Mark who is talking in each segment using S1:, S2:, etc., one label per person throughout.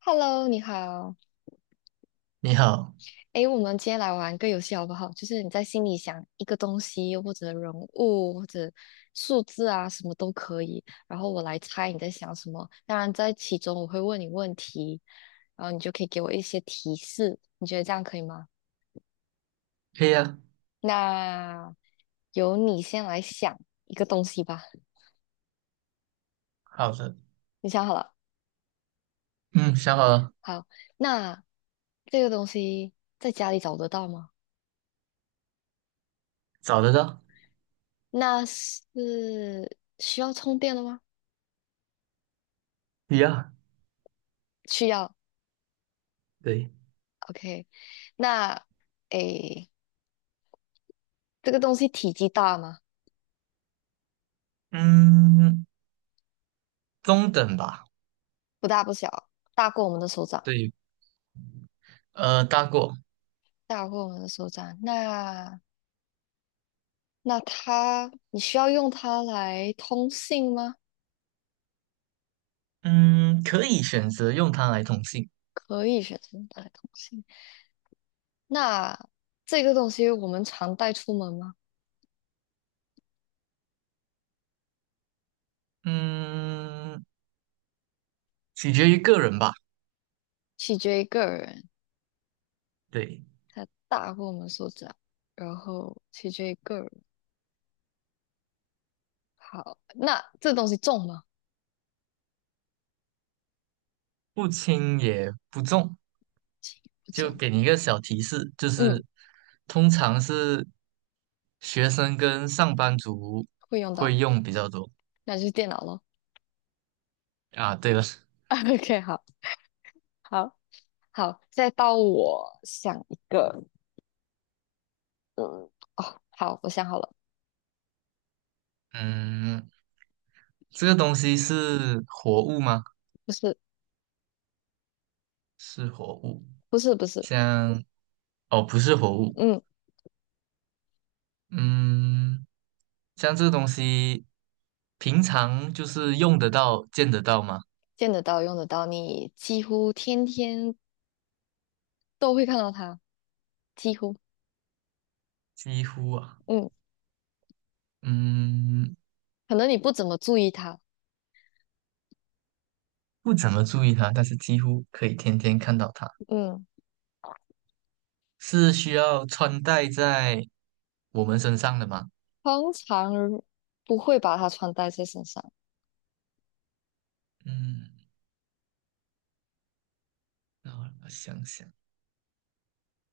S1: Hello，你好。
S2: 你好。
S1: 诶，我们今天来玩个游戏好不好？就是你在心里想一个东西，又或者人物，或者数字啊，什么都可以。然后我来猜你在想什么。当然，在其中我会问你问题，然后你就可以给我一些提示。你觉得这样可以吗？
S2: 可以啊。
S1: 那由你先来想一个东西吧。
S2: 好的。
S1: 你想好了？
S2: 嗯，想好了。
S1: 好，那这个东西在家里找得到吗？
S2: 找得到。
S1: 那是需要充电的吗？
S2: 一样。
S1: 需要。
S2: 对。
S1: OK，那诶，这个东西体积大吗？
S2: 嗯，中等吧。
S1: 不大不小，大过我们的手掌，
S2: 对，大过。
S1: 大过我们的手掌。那它，你需要用它来通信吗？
S2: 嗯，可以选择用它来通信。
S1: 可以选择用它来通信。那这个东西我们常带出门吗？
S2: 嗯，取决于个人吧。
S1: 取决于个人，
S2: 对。
S1: 它大过我们手掌，然后取决于个人。好，那这东西重吗？
S2: 不轻也不重。
S1: 轻，不
S2: 就
S1: 重。
S2: 给你一个小提示，就
S1: 嗯，
S2: 是通常是学生跟上班族
S1: 会用到，
S2: 会用比较多。
S1: 那就是电脑咯。
S2: 啊，对了。
S1: OK，好，好。好，再到我想一个，嗯，哦，好，我想好了，
S2: 嗯，这个东西是活物吗？
S1: 不是，
S2: 是活物，
S1: 不是，不是，
S2: 像哦，不是活物。
S1: 嗯，
S2: 嗯，像这个东西，平常就是用得到、见得到吗？
S1: 见得到，用得到，你几乎天天都会看到它，几乎，
S2: 几乎啊。
S1: 嗯，
S2: 嗯，
S1: 可能你不怎么注意它，
S2: 不怎么注意它，但是几乎可以天天看到它。
S1: 嗯，
S2: 是需要穿戴在我们身上的吗？
S1: 通常不会把它穿戴在身上，
S2: 嗯，那我想想，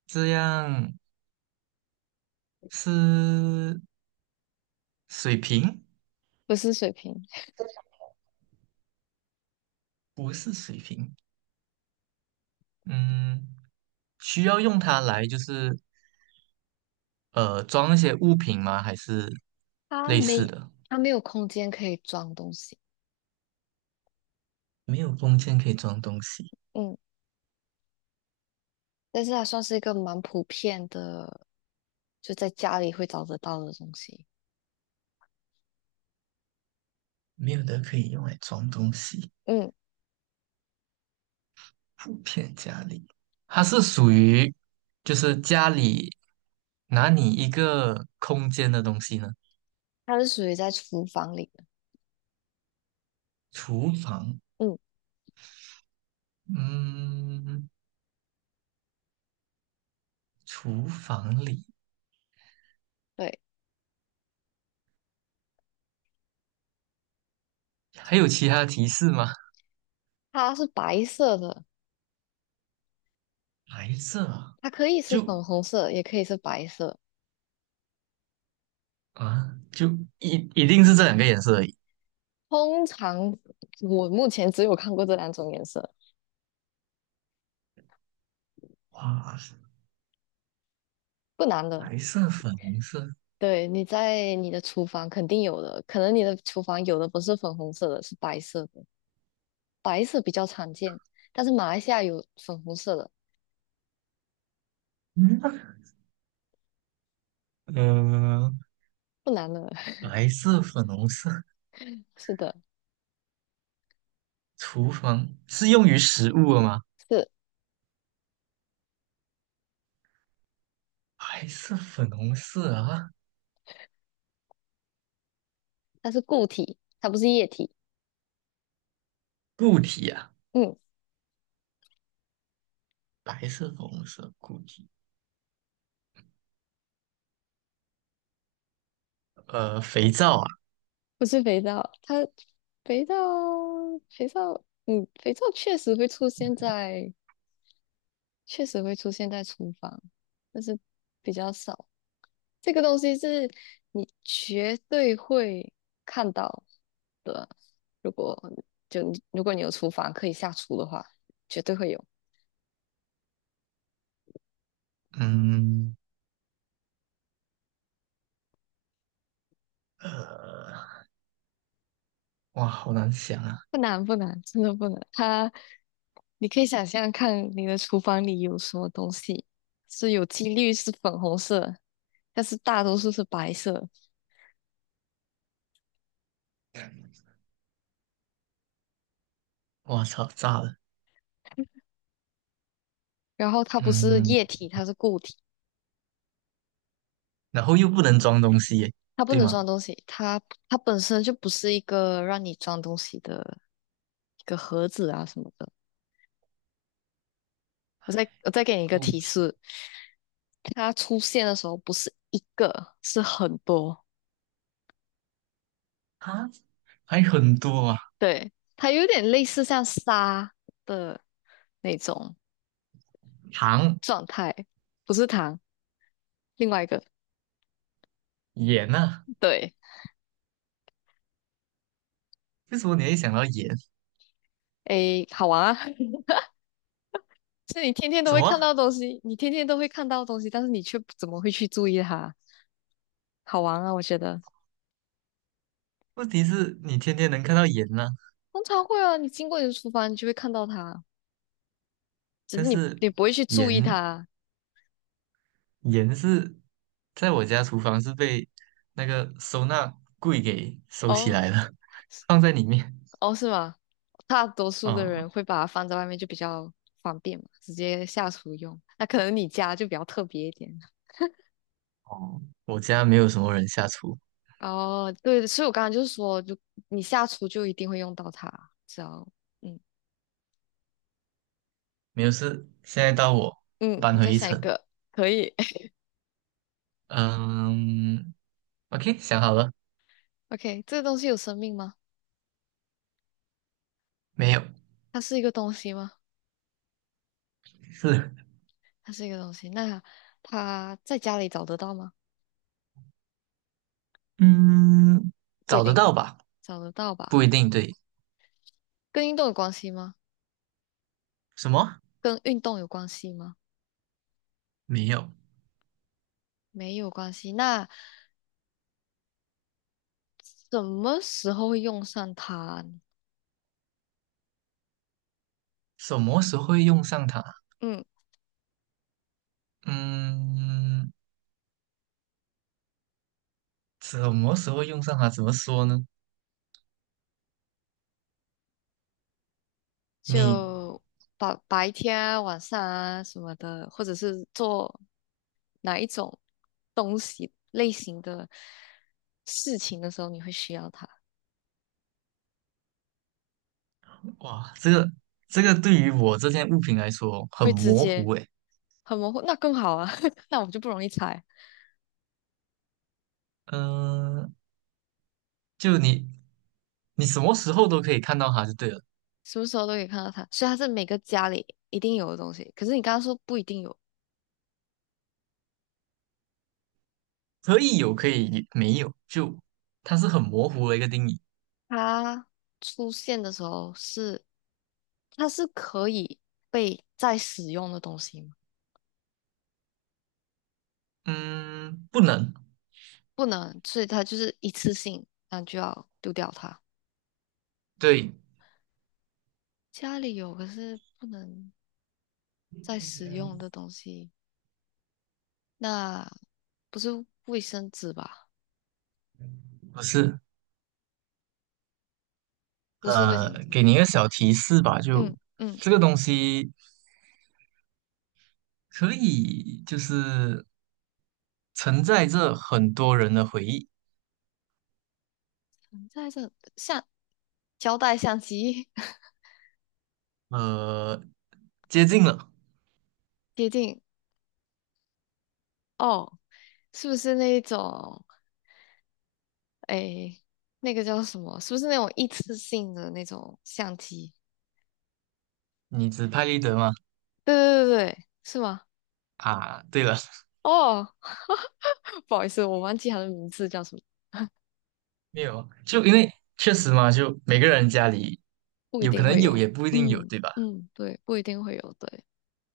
S2: 这样是水瓶？
S1: 不是水瓶，
S2: 不是水瓶。嗯，需要用它来装一些物品吗？还是
S1: 它
S2: 类似
S1: 没，
S2: 的？
S1: 它没有空间可以装东西，
S2: 没有空间可以装东西。
S1: 嗯，但是它算是一个蛮普遍的，就在家里会找得到的东西，
S2: 没有的可以用来装东西。
S1: 嗯，
S2: 普遍家里，它是属于家里拿你一个空间的东西呢。
S1: 它是属于在厨房里的，
S2: 厨房。
S1: 嗯。
S2: 嗯，厨房里
S1: 对。
S2: 还有其他提示吗？
S1: 它是白色的，
S2: 白色啊。
S1: 它可以是
S2: 就
S1: 粉红色，也可以是白色。
S2: 啊，就一一定是这两个颜色而已。
S1: 通常我目前只有看过这两种颜色，
S2: 哇，
S1: 不难的。
S2: 白色、粉红色。
S1: 对，你在你的厨房肯定有的，可能你的厨房有的不是粉红色的，是白色的，白色比较常见，但是马来西亚有粉红色的，
S2: 嗯，呃，
S1: 不难的。
S2: 白色、粉红色，
S1: 是的，
S2: 厨房是用于食物的吗？
S1: 是，
S2: 白色、粉红色啊。
S1: 它是固体，它不是液体。
S2: 固体啊。
S1: 嗯，
S2: 白色、粉红色固体，肥皂啊。
S1: 不是肥皂，肥皂，肥皂，嗯，肥皂确实会出现在厨房，但是比较少。这个东西是你绝对会看到的。如果如果你有厨房可以下厨的话，绝对会有。
S2: 嗯，呃，哇，好难想啊。
S1: 不难不难，真的不难。你可以想象看你的厨房里有什么东西，是有几率是粉红色，但是大多数是白色。
S2: 哇操，炸了。
S1: 然后它不是
S2: 嗯，
S1: 液体，它是固体，
S2: 然后又不能装东西耶，
S1: 它不
S2: 对
S1: 能
S2: 吗？
S1: 装东西，它本身就不是一个让你装东西的一个盒子啊什么的。我再给你一个
S2: 固
S1: 提
S2: 体
S1: 示，它出现的时候不是一个，是很多。
S2: 啊。还很多啊。
S1: 对，它有点类似像沙的那种
S2: 糖、
S1: 状态，不是糖，另外一个。
S2: 盐啊。
S1: 对，
S2: 为什么你会想到盐？
S1: 诶，好玩啊！是你天天都
S2: 什
S1: 会看
S2: 么？
S1: 到的东西，你天天都会看到的东西，但是你却不怎么会去注意它，好玩啊！我觉得
S2: 问题是你天天能看到盐呢、
S1: 通常会啊，你经过你的厨房，你就会看到它，只
S2: 但
S1: 是你
S2: 是
S1: 你不会去注意
S2: 盐
S1: 它。
S2: 盐是在我家厨房是被那个收纳柜给收起
S1: 哦，
S2: 来了，放在里面。
S1: 哦，是吗？大多数的
S2: 哦
S1: 人会把它放在外面，就比较方便嘛，直接下厨用。那可能你家就比较特别一点。
S2: 哦，我家没有什么人下厨。
S1: 哦，对，所以我刚刚就是说，就你下厨就一定会用到它，只要嗯
S2: 没有事。现在到我
S1: 嗯，
S2: 搬
S1: 你再
S2: 回一
S1: 想一
S2: 层。
S1: 个，可以。
S2: 嗯，OK,想好了
S1: OK，这个东西有生命吗？
S2: 没有？
S1: 它是一个东西吗？
S2: 是。
S1: 它是一个东西。那它在家里找得到吗？
S2: 嗯，
S1: 不一
S2: 找得
S1: 定，
S2: 到吧？
S1: 找得到吧？
S2: 不一定对。
S1: 跟运动有关系吗？
S2: 什么？
S1: 跟运动有关系吗？
S2: 没有。
S1: 没有关系。那什么时候会用上它呢
S2: 什么时候会用上它？
S1: 嗯，
S2: 嗯，什么时候用上它？怎么说呢？你
S1: 就白天啊、晚上啊什么的，或者是做哪一种东西类型的事情的时候，你会需要它，
S2: 哇，这个对于我这件物品来说哦很
S1: 会直
S2: 模
S1: 接
S2: 糊诶。
S1: 很模糊，那更好啊，那我就不容易猜，
S2: 嗯、就你什么时候都可以看到它就对了。
S1: 什么时候都可以看到它，所以它是每个家里一定有的东西。可是你刚刚说不一定有，
S2: 可以有，可以没有，就它是很模糊的一个定义。
S1: 它出现的时候是，它是可以被再使用的东西吗？
S2: 嗯，不能。
S1: 不能，所以它就是一次性，那就要丢掉它。
S2: 对。
S1: 家里有，可是不能再使用的东西，那不是卫生纸吧？
S2: 不是。
S1: 不是卫生纸，
S2: 给你一个小提示吧，就
S1: 嗯嗯，
S2: 这个东西可以就是承载着很多人的回忆。
S1: 在这像胶带、相机
S2: 呃，接近了。
S1: 接近哦，是不是那一种？诶，那个叫什么？是不是那种一次性的那种相机？
S2: 你指派立得吗？
S1: 对对对对，是吗？
S2: 啊，对了，
S1: 哦，不好意思，我忘记他的名字叫什么，
S2: 没有，就因为确实嘛，就每个人家里
S1: 不一
S2: 有可
S1: 定
S2: 能
S1: 会
S2: 有，也
S1: 有。
S2: 不一定有，
S1: 嗯
S2: 对吧？
S1: 嗯，对，不一定会有。对，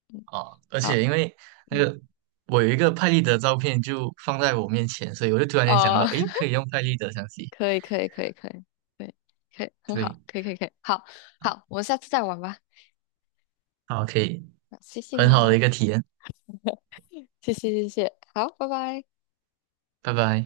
S1: 嗯，
S2: 啊，而
S1: 好，
S2: 且因为那
S1: 嗯，
S2: 个我有一个拍立得照片就放在我面前，所以我就突然间想到，
S1: 哦，
S2: 诶，可以用拍立得相机。
S1: 可以可以可以可以，对，可以，很好，
S2: 对。
S1: 可以可以可以，好好，我们下次再玩吧。
S2: 好，可以。
S1: 那谢谢
S2: 很
S1: 你
S2: 好的一
S1: 哦，
S2: 个体验。
S1: 谢谢谢谢，好，拜拜。
S2: 拜拜。